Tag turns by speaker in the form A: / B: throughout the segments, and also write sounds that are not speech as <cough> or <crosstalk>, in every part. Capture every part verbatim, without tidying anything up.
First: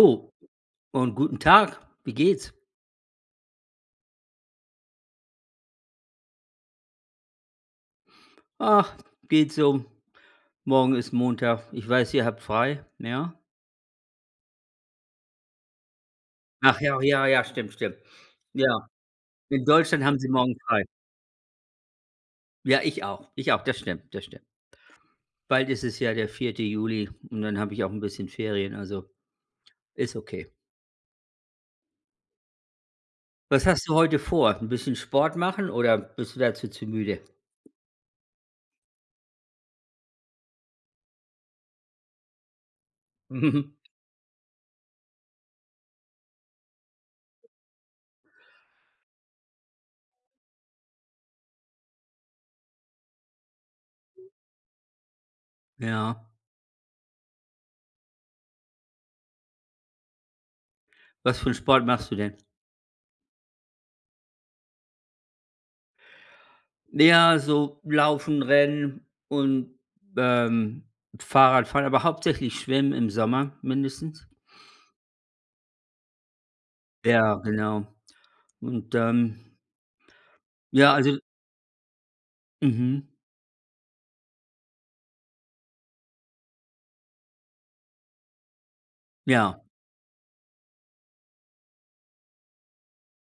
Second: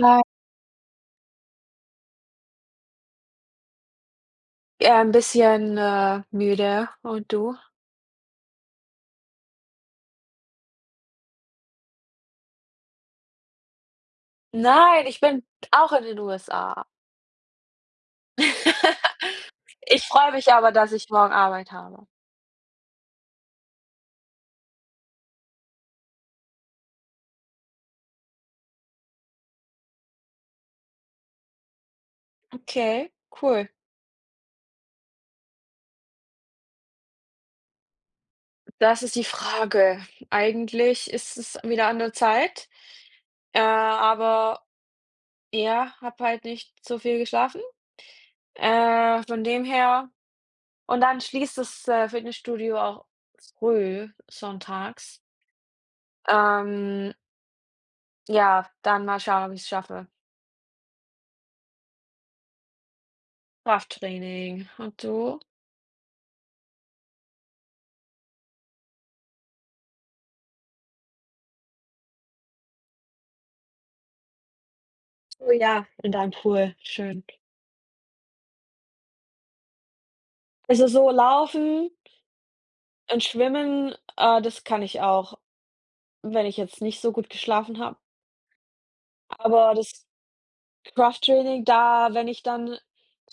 A: Hi,
B: und guten Tag. Wie geht's?
A: eher 'n bisschen, äh, müde. Und du?
B: Ach, geht so. Morgen ist Montag. Ich weiß, ihr habt frei, ja?
A: Nein, ich bin auch in den
B: Ach
A: U S A.
B: ja, ja, ja, stimmt, stimmt. Ja,
A: <laughs>
B: in Deutschland
A: Ich
B: haben sie
A: freue mich
B: morgen
A: aber,
B: frei.
A: dass ich morgen Arbeit habe.
B: Ja, ich auch. Ich auch, das stimmt, das stimmt. Bald ist es ja der vierte Juli und dann habe ich auch ein bisschen Ferien, also ist okay.
A: Okay,
B: Was
A: cool.
B: hast du heute vor? Ein bisschen Sport machen oder bist du dazu zu müde?
A: Das ist die Frage. Eigentlich ist es wieder an der Zeit, äh,
B: <laughs>
A: aber ja, habe halt nicht so viel geschlafen. Äh, von dem her und dann schließt das, äh, Fitnessstudio auch früh sonntags.
B: Ja.
A: Ähm, ja, dann mal schauen, ob ich's schaffe.
B: Was für 'n Sport machst du denn?
A: Krafttraining. Und du?
B: Ja, so Laufen, Rennen und, ähm, Fahrrad fahren, aber hauptsächlich Schwimmen im Sommer mindestens.
A: Oh ja, in deinem Pool, schön.
B: Ja, genau. Und, ähm,
A: Also,
B: ja,
A: so
B: also
A: Laufen
B: mhm,
A: und Schwimmen, äh, das kann ich auch, wenn ich jetzt nicht so gut geschlafen habe.
B: ja.
A: Aber das Krafttraining, da wenn ich dann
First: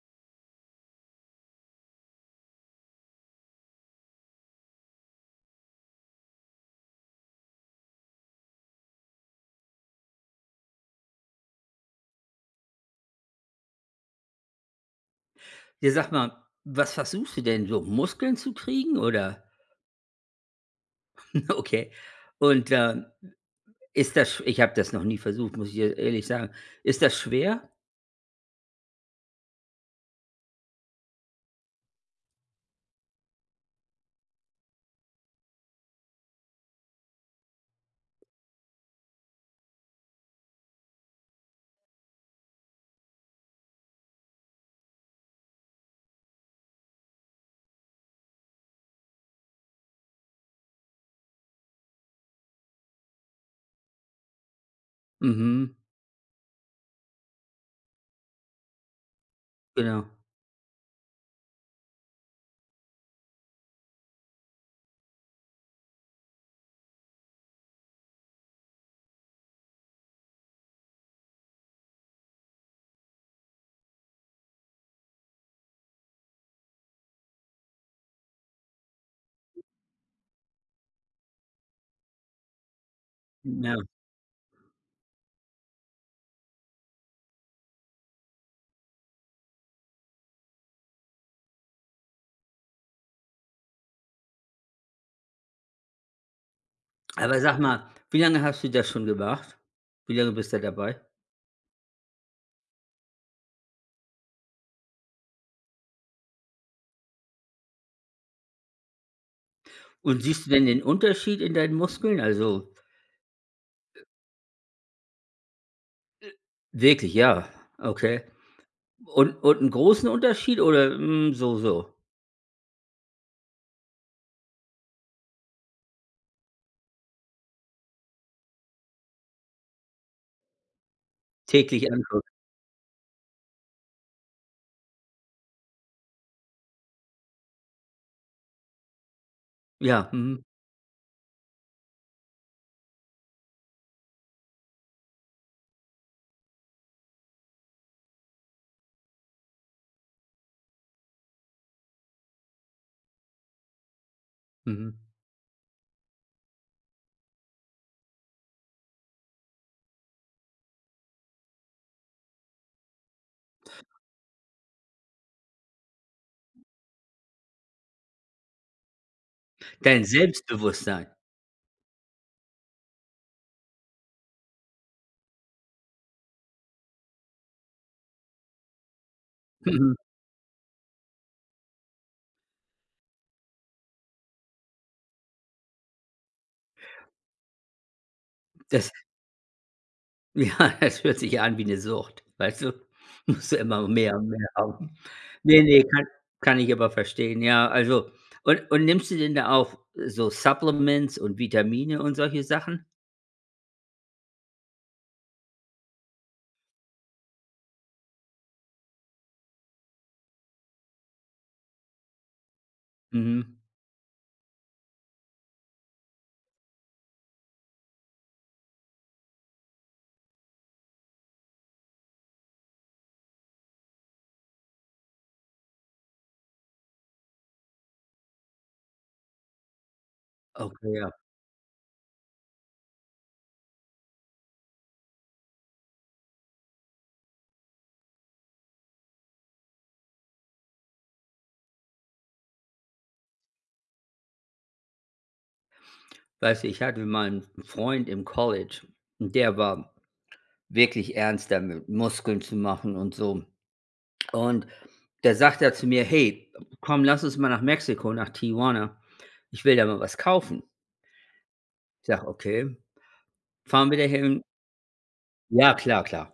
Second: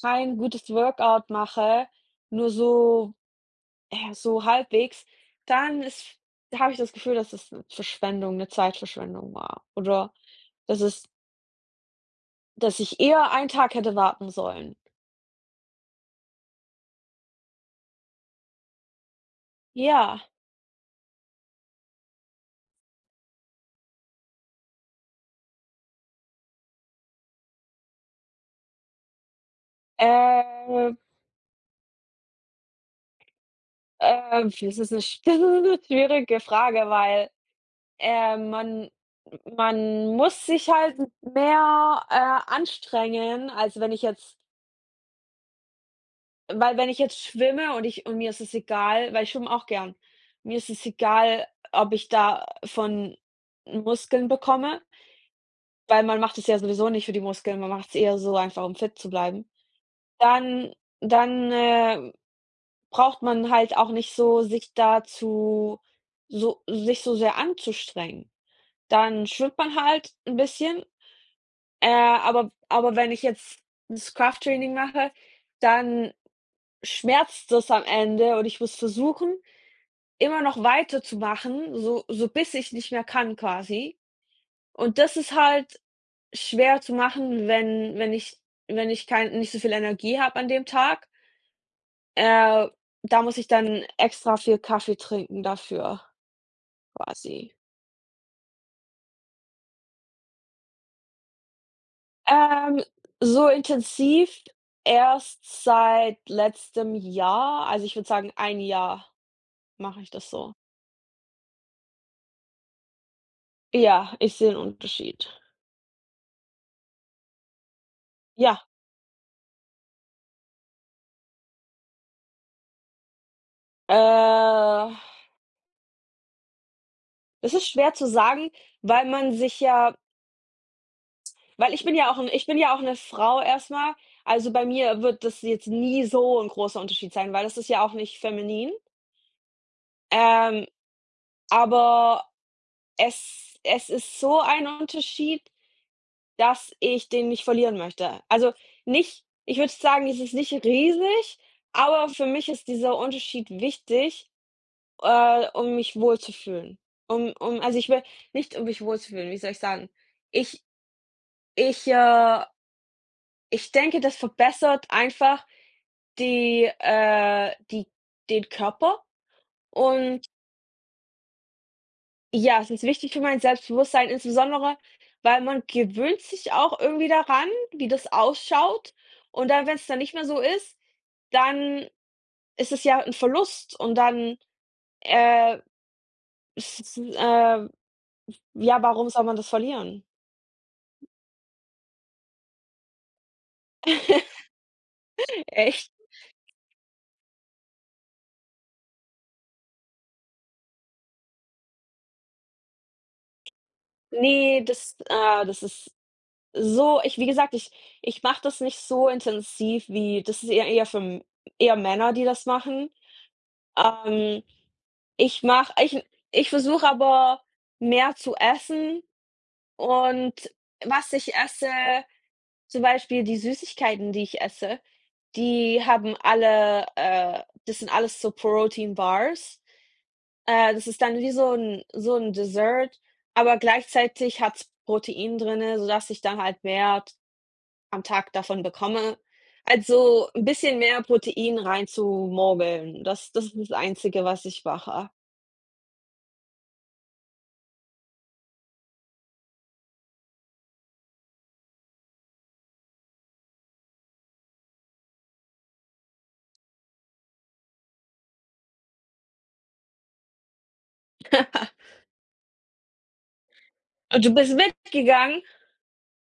A: kein gutes Workout mache, nur so ja, so halbwegs, dann ist habe ich das Gefühl, dass es 'ne Verschwendung 'ne Zeitverschwendung war oder dass es dass ich eher einen Tag hätte warten sollen.
B: Ja, sag mal, was versuchst du denn so, Muskeln zu kriegen oder?
A: Ja,
B: <laughs> Okay. Und, ähm, ist das sch- ich habe das noch nie versucht, muss ich dir ehrlich sagen. Ist das schwer?
A: äh Ähm, das ist 'ne sch <laughs> das ist 'ne schwierige Frage, weil, äh, man man muss sich halt m mehr, äh, anstrengen, als wenn ich jetzt weil wenn ich jetzt schwimme und ich und mir ist es egal, weil ich schwimme auch gern. Mir ist es egal, ob ich davon Muskeln bekomme,
B: Mhm,
A: weil man macht es ja sowieso nicht für die Muskeln, man macht's eher so einfach, um fit zu bleiben.
B: genau.
A: Dann dann, äh braucht man halt auch nicht so sich dazu so sich so sehr anzustrengen. Dann schwimmt man halt 'n bisschen, äh, aber aber wenn ich jetzt das Krafttraining mache, dann schmerzt es am Ende und ich muss versuchen, immer noch weiterzumachen, so so bis ich nicht mehr kann
B: Ja.
A: quasi. Und das ist halt schwer zu machen, wenn wenn ich wenn ich kein nicht so viel Energie habe an dem Tag. Äh, Da muss ich dann extra viel Kaffee trinken dafür.
B: Aber
A: Quasi.
B: sag mal, wie lange hast du das schon gemacht? Wie lange bist du dabei?
A: Ähm, so intensiv erst seit letztem Jahr. Also, ich würde sagen, ein Jahr mache ich
B: Und
A: das
B: siehst du
A: so.
B: denn den Unterschied in deinen Muskeln? Also,
A: Ja, ich sehe 'n Unterschied.
B: wirklich, ja, okay.
A: Ja,
B: Und und einen großen Unterschied oder, hm, so, so?
A: äh, es ist schwer zu sagen, weil man sich ja weil ich
B: Täglich
A: bin ja auch
B: angucken.
A: ein ich bin ja auch eine Frau erstmal. Also, bei mir wird das jetzt nie so ein großer Unterschied sein, weil das ist ja auch nicht feminin.
B: Ja, mhm,
A: Ähm, aber es es ist so ein Unterschied, dass ich den nicht verlieren möchte. Also, nicht ich würde sagen, es ist nicht riesig, aber für mich ist dieser Unterschied wichtig,
B: mhm.
A: äh, um mich wohlzufühlen. Um um Also, ich will nicht um mich wohlzufühlen, wie soll ich sagen? Ich ich, äh ich denke, das verbessert einfach die äh, die den Körper
B: Dein
A: und
B: Selbstbewusstsein.
A: ja, es ist wichtig für mein Selbstbewusstsein, insbesondere, weil man gewöhnt sich auch irgendwie daran, wie das ausschaut und dann, wenn es
B: Mhm.
A: dann nicht mehr so ist. Dann ist es ja 'n Verlust und dann, äh, ist es 'n äh, ja,
B: Das
A: warum soll man das verlieren?
B: <laughs> ja, das hört sich ja an wie eine Sucht, weißt du? <laughs> Musst du immer mehr und mehr haben. Ne, ne,
A: Echt?
B: kann kann ich aber verstehen, ja. Also, und und nimmst du denn da auch so Supplements und Vitamine und solche Sachen?
A: Ne, das ah, das ist so, ich wie gesagt, ich ich mache das nicht so intensiv wie das ist eher eher für m eher Männer, die das machen.
B: Mhm.
A: Ähm, ich mache ich ich versuche aber mehr zu essen und was ich esse zum Beispiel die Süßigkeiten, die ich esse. Die haben alle äh, das sind alles so Protein Bars. Äh, das
B: Okay,
A: ist
B: ja.
A: dann wie so 'n so 'n Dessert, aber gleichzeitig hat's Protein drinne, sodass ich dann halt mehr t am Tag davon bekomme. Also, 'n bisschen mehr Protein reinzumogeln. Das das ist das Einzige, was ich mache.
B: Weißt du, ich hatte mal einen Freund im College, und der war wirklich ernst damit, Muskeln zu machen und so. Und da sagt er zu mir: „Hey, komm, lass uns mal nach Mexiko, nach Tijuana. Ich will da mal was kaufen."
A: <laughs>
B: Ich sage: „Okay, fahren wir
A: Und du
B: dahin.
A: bist mitgegangen?
B: „Ja, klar, klar."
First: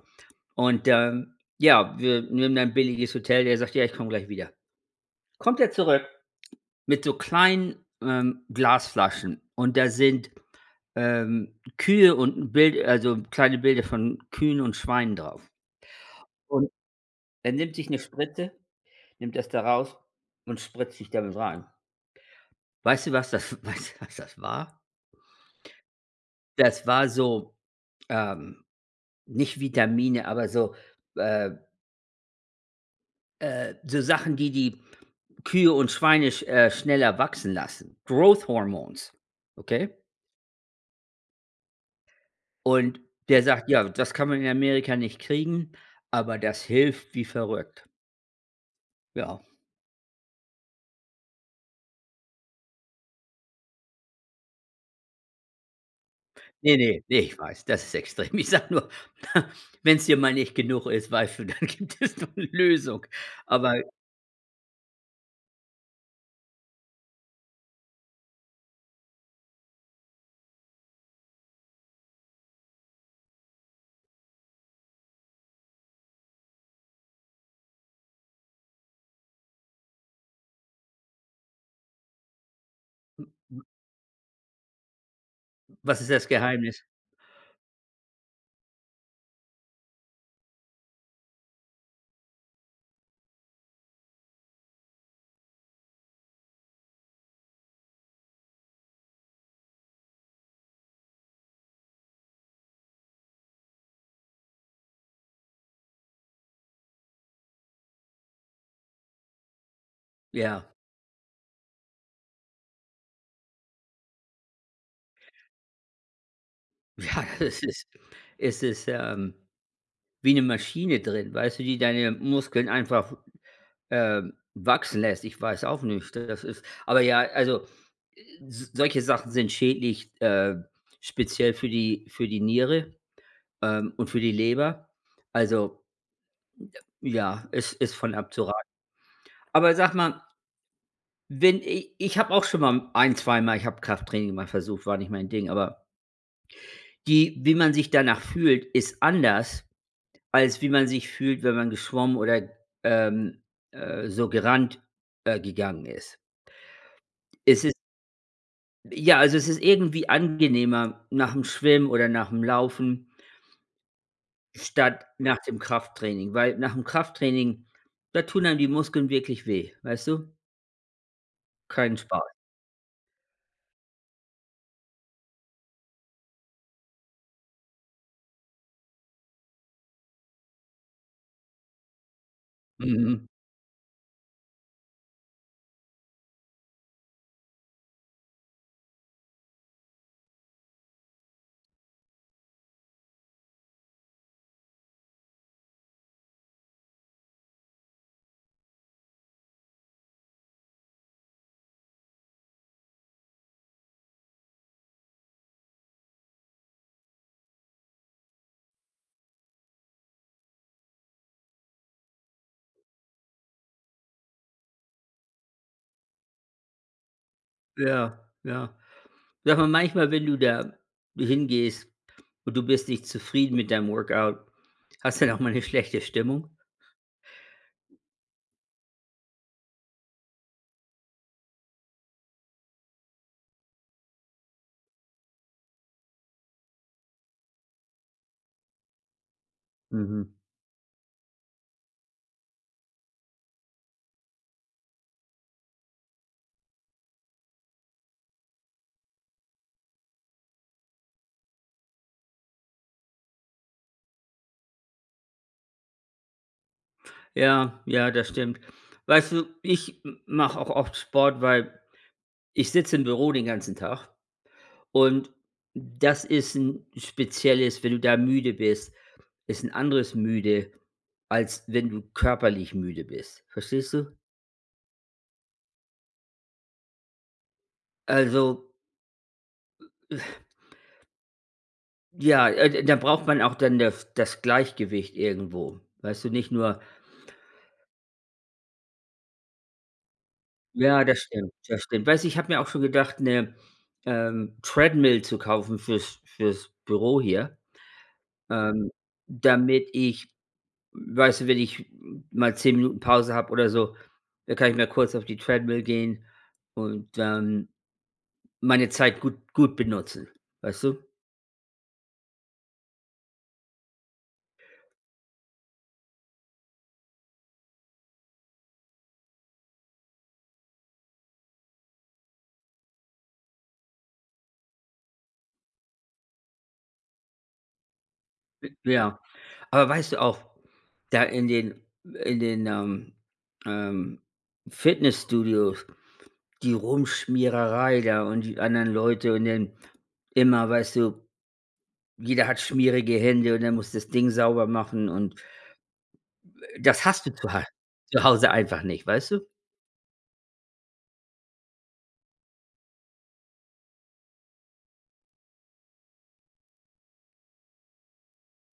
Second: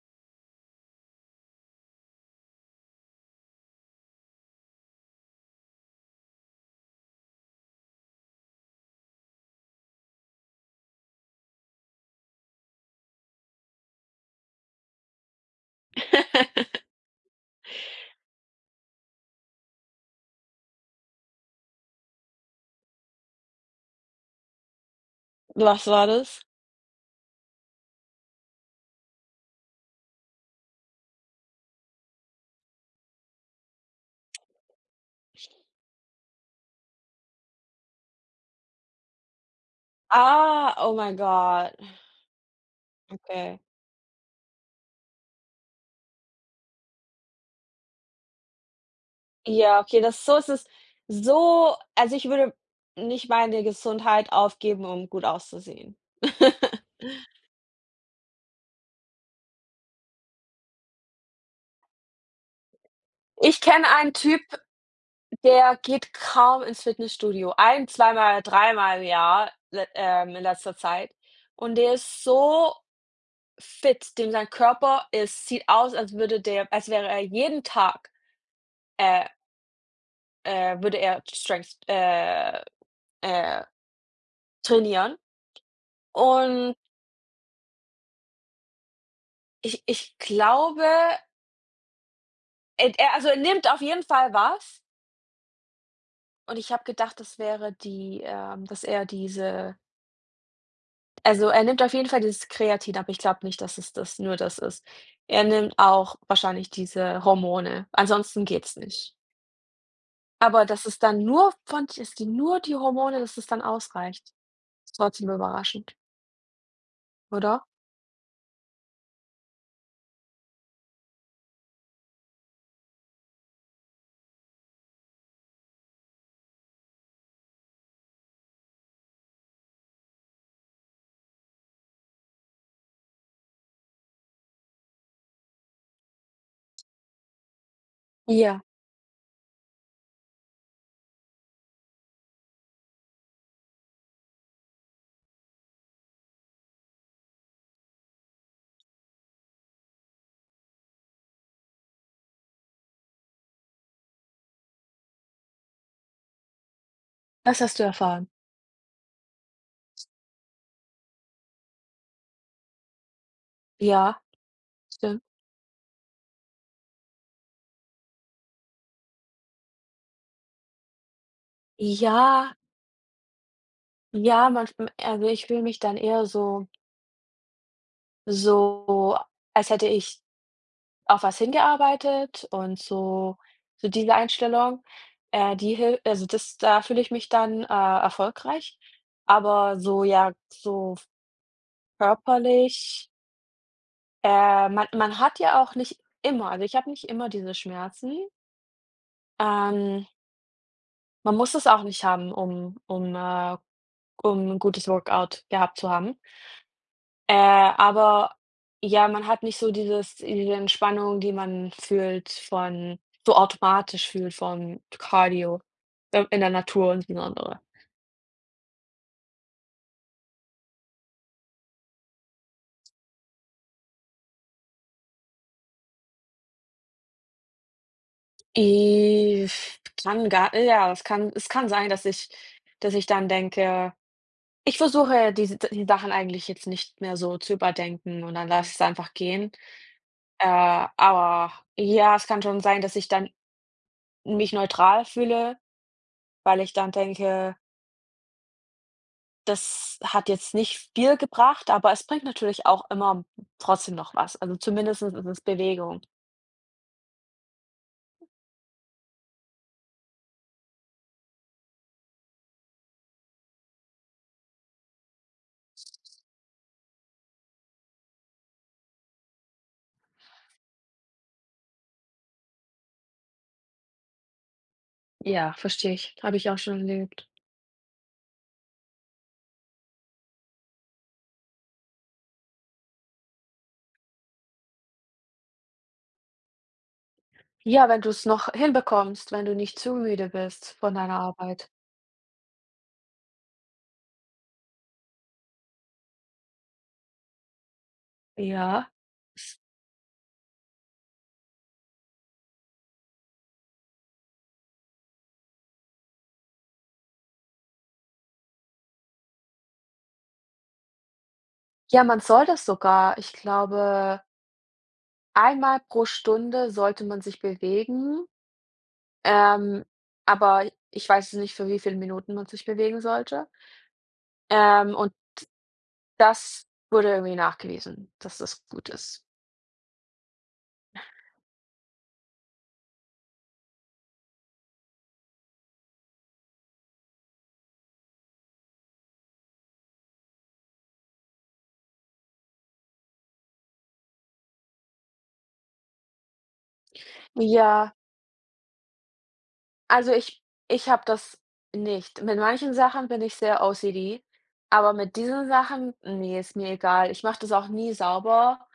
B: Und, ähm, ja, wir nehmen dann ein billiges Hotel. Der sagt: „Ja, ich komme gleich wieder." Kommt er zurück mit so kleinen, ähm, Glasflaschen, und da sind ähm, Kühe und 'n Bild, also kleine Bilder von Kühen und Schweinen drauf. Und er nimmt sich eine Spritze, nimmt das da raus und spritzt sich damit rein. Weißt du, was das <laughs> weißt du, was das war?
A: Was war das?
B: Das war so, ähm, nicht Vitamine, aber so, äh, äh, so Sachen, die die Kühe und Schweine sch äh, schneller wachsen lassen. Growth Hormones, okay?
A: Ah, oh mein Gott,
B: Und der
A: okay.
B: sagt: „Ja, das kann man in Amerika nicht kriegen, aber das hilft wie verrückt." Ja.
A: Ja, okay, das so ist so, es so also, ich würde nicht meine Gesundheit aufgeben, um gut auszusehen.
B: Ne, ne,
A: <laughs>
B: ne, ich weiß, das ist extrem. Ich sage nur, <laughs> wenn es dir mal nicht genug ist, weißt du, dann <laughs> gibt es noch 'ne Lösung.
A: Ich
B: Aber
A: kenne einen Typ, der geht kaum ins Fitnessstudio, ein zweimal, dreimal im Jahr, le ähm, in letzter Zeit. Und der ist so fit, dem sein Körper ist sieht aus, als würde der als wäre er jeden Tag, äh, äh würde er Strength äh, äh, trainieren.
B: was ist das
A: Und
B: Geheimnis?
A: ich ich glaube, Ed er also, er nimmt auf jeden Fall was und ich habe gedacht, das wäre die, ähm dass er diese also, er nimmt auf jeden Fall dieses Kreatin, aber ich glaube nicht, dass es das nur das ist. Er nimmt auch wahrscheinlich diese Hormone, ansonsten geht's nicht.
B: Ja,
A: Aber dass es dann nur von dass die nur die Hormone dass es dann ausreicht, ist trotzdem überraschend,
B: ja, <laughs> es
A: oder?
B: ist es ist, ähm, wie eine Maschine drin, weißt du, die deine Muskeln einfach, ähm, wachsen lässt. Ich weiß auch nicht, das ist aber ja, also, äh, s solche Sachen sind schädlich, äh, speziell für die für die Niere, ähm, und für die Leber. Also, ja, es ist von
A: Ja,
B: abzuraten. Aber sag mal. Wenn i ich habe auch schon mal ein zweimal, ich habe Krafttraining mal versucht, war nicht mein Ding, aber die wie man sich danach fühlt, ist anders, als wie man sich fühlt, wenn man geschwommen oder, ähm, äh, so gerannt, äh, gegangen ist.
A: das
B: Es ist
A: hast du erfahren?
B: ja, also es ist irgendwie angenehmer nach dem Schwimmen oder nach dem Laufen,
A: Ja,
B: statt
A: stimmt.
B: nach dem Krafttraining, weil nach dem Krafttraining, da tun einem die Muskeln wirklich weh, weißt du? Keinen Spaß.
A: Ja, ja, manchmal also, ich fühle mich dann eher so so, als hätte ich auf was hingearbeitet und
B: Mhm.
A: so so diese Einstellung, äh, die hil also, das da fühle ich mich dann, äh, erfolgreich. Aber so, ja, so körperlich äh, man man hat ja auch nicht immer also, ich habe nicht immer diese Schmerzen. Ähm, Man muss es auch nicht haben, um um, äh um ein gutes Workout gehabt zu haben. Äh, aber ja, man hat nicht so dieses diese Entspannung, die man fühlt von so automatisch fühlt vom Cardio, äh, in der Natur insbesondere.
B: Ja, ja. Sag mal, manchmal, wenn du da hingehst und du bist nicht zufrieden mit deinem Workout, hast du dann auch mal eine schlechte Stimmung?
A: Äh, kann gar ja, Es kann es kann sein, dass ich dass ich dann denke, ich versuche, diese die Sachen eigentlich jetzt nicht mehr so zu überdenken und dann lasse ich es einfach gehen.
B: Mhm.
A: Äh, aber ja, es kann schon sein, dass ich dann mich neutral fühle, weil ich dann denke, das hat jetzt nicht viel gebracht, aber es bringt natürlich auch immer trotzdem noch was. Also zumindest ist es Bewegung.
B: Ja, ja, das stimmt. Weißt du, ich mache auch oft Sport, weil ich sitze im Büro den ganzen Tag, und das ist ein spezielles, wenn du da müde bist, ist ein anderes müde, als wenn du körperlich müde bist. Verstehst du?
A: Ja, verstehe ich. Habe ich auch schon erlebt.
B: Also, ja, äh, da braucht man auch dann das das Gleichgewicht irgendwo. Weißt du, nicht nur.
A: Ja, wenn du es noch hinbekommst, wenn du nicht zu müde bist von
B: Ja, das
A: deiner
B: stimmt,
A: Arbeit.
B: das stimmt. Weißt du, ich habe mir auch schon gedacht, 'ne, ähm, Treadmill zu kaufen fürs fürs Büro hier, ähm,
A: Ja.
B: damit ich, weißt du, wenn ich mal zehn Minuten Pause habe oder so, dann kann ich mal kurz auf die Treadmill gehen und dann meine Zeit gut gut benutzen, weißt du?
A: Ja, man soll das sogar. Ich glaube, einmal pro Stunde sollte man sich bewegen, ähm, aber ich weiß es nicht, für wie viele Minuten man sich bewegen sollte. Ähm, und Das wurde irgendwie nachgewiesen, dass das gut
B: Ja.
A: ist.
B: Aber weißt du auch, da in den in den, ähm, ähm, Fitnessstudios, die Rumschmiererei da und die anderen Leute und dann immer, weißt du, jeder hat schmierige Hände, und dann muss das Ding sauber machen, und das hast du zu ha
A: Ja.
B: zu Hause einfach nicht, weißt du?
A: Also, ich ich habe das nicht. Mit manchen Sachen bin ich sehr O C D, aber mit diesen Sachen, nee, ist mir egal. Ich mache das auch nie sauber.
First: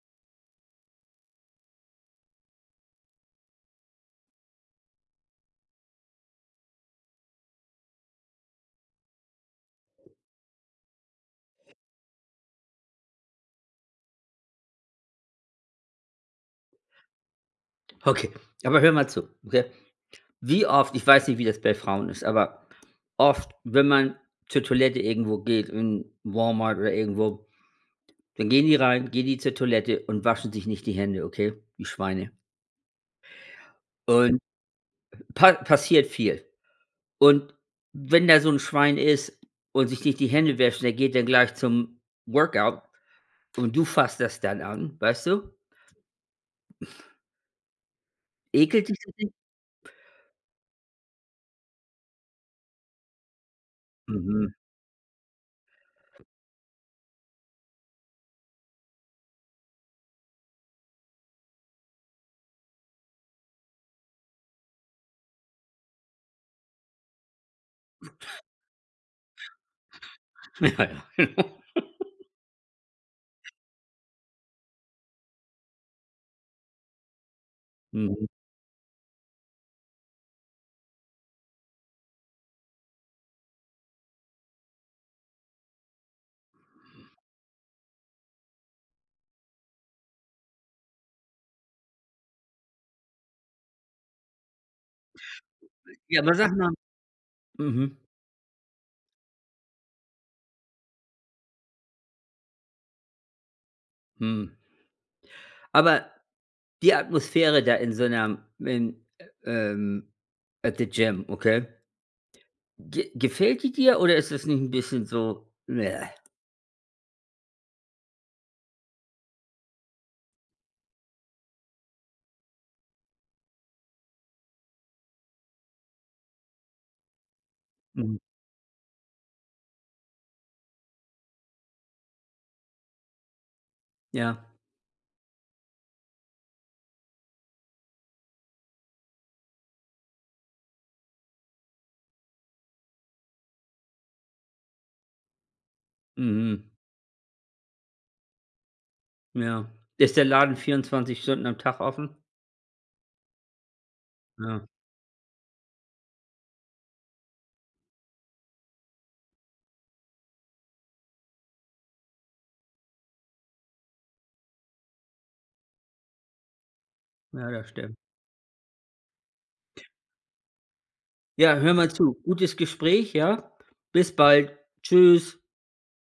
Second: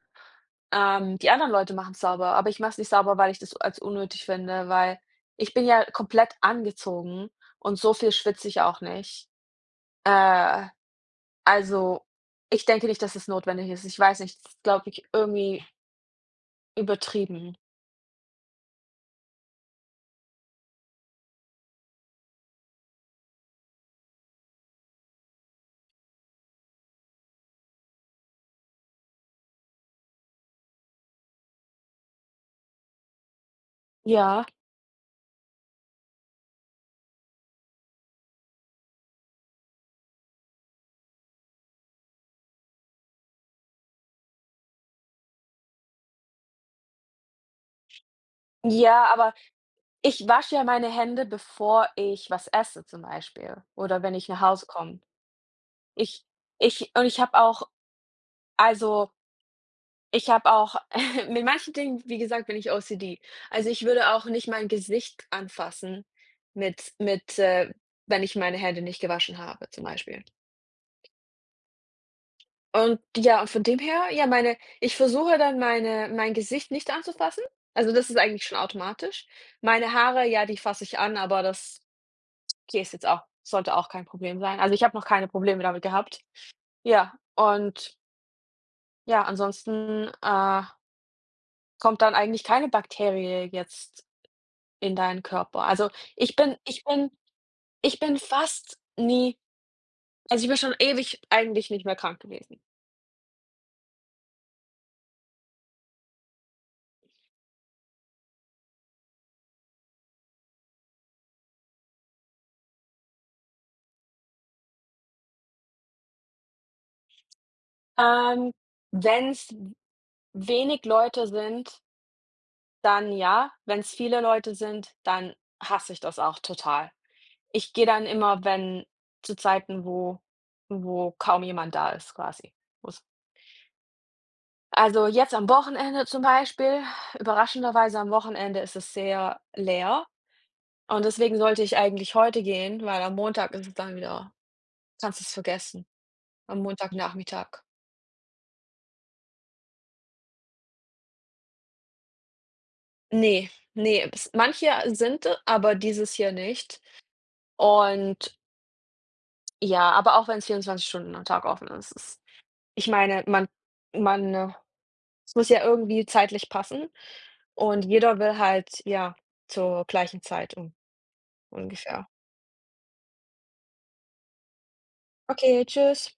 A: Ähm, die anderen Leute machen es sauber, aber ich mache es nicht sauber, weil ich das als unnötig finde, weil ich bin ja komplett angezogen und so viel schwitze ich auch nicht. Äh, also, ich denke nicht, dass es notwendig ist. Ich weiß nicht, das ist, glaube ich, irgendwie übertrieben.
B: Okay, aber hör mal zu, okay? Wie oft, ich weiß nicht, wie das bei Frauen ist, aber oft, wenn man zur Toilette irgendwo geht, in Walmart oder irgendwo, dann gehen die rein, gehen die zur Toilette und waschen sich nicht die Hände, okay, die Schweine. Und
A: Ja.
B: pa passiert viel. Und wenn da so ein Schwein ist und sich nicht die Hände wäscht, der geht dann gleich zum Workout, und du fasst das dann an, weißt du? Ekelt dich
A: Ja,
B: das nicht?
A: aber ich wasche ja meine Hände, bevor ich was esse zum Beispiel oder wenn ich nach
B: Mhm.
A: Hause komme. Ich ich und ich habe auch also, ich habe auch <laughs> mit manchen Dingen, wie gesagt, bin ich O C D. Also, ich würde auch nicht mein Gesicht anfassen mit mit, äh wenn ich meine Hände nicht gewaschen habe zum Beispiel.
B: <laughs> Ja, ja. <laughs>
A: Und ja, und von dem her, ja, meine ich versuche dann meine mein Gesicht nicht anzufassen. Also, das ist
B: Mhm.
A: eigentlich schon automatisch. Meine Haare, ja, die fasse ich an, aber das okay, ist jetzt auch sollte auch kein Problem sein. Also, ich habe noch keine Probleme damit gehabt. Ja, und ja, ansonsten, äh, kommt dann eigentlich keine Bakterie jetzt in deinen Körper. Also,
B: Ja, aber
A: ich
B: sag
A: bin
B: mal,
A: ich bin
B: mhm,
A: ich bin fast nie also, ich bin schon ewig eigentlich nicht mehr krank gewesen.
B: mhm. Aber die Atmosphäre da in so einer, in, ähm at the gym, okay? Ge Gefällt die dir oder ist das nicht ein bisschen so, bleh?
A: Ähm, Wenn es wenig Leute sind, dann ja, wenn es viele Leute sind, dann hasse ich das auch total. Ich gehe dann
B: Mhm,
A: immer, wenn zu Zeiten, wo wo kaum jemand da ist quasi. Wo's
B: ja,
A: Also, jetzt am Wochenende zum Beispiel überraschenderweise am Wochenende ist es sehr leer und deswegen sollte ich eigentlich heute gehen, weil am Montag ist es dann wieder kannst es vergessen, am
B: mhm,
A: Montagnachmittag.
B: ja. Ist der Laden vierundzwanzig Stunden am Tag offen?
A: Ne, ne, bis
B: Ja,
A: manche sind, aber dieses hier nicht und ja, aber auch wenn es vierundzwanzig Stunden am Tag offen ist, ist ich meine, man man, äh es muss ja irgendwie zeitlich passen
B: ja, das
A: und
B: stimmt.
A: jeder will halt, ja, zur gleichen Zeit un
B: Ja, hör mal
A: ungefähr.
B: zu. Gutes Gespräch, ja? Bis bald. Tschüss.
A: Okay, tschüss.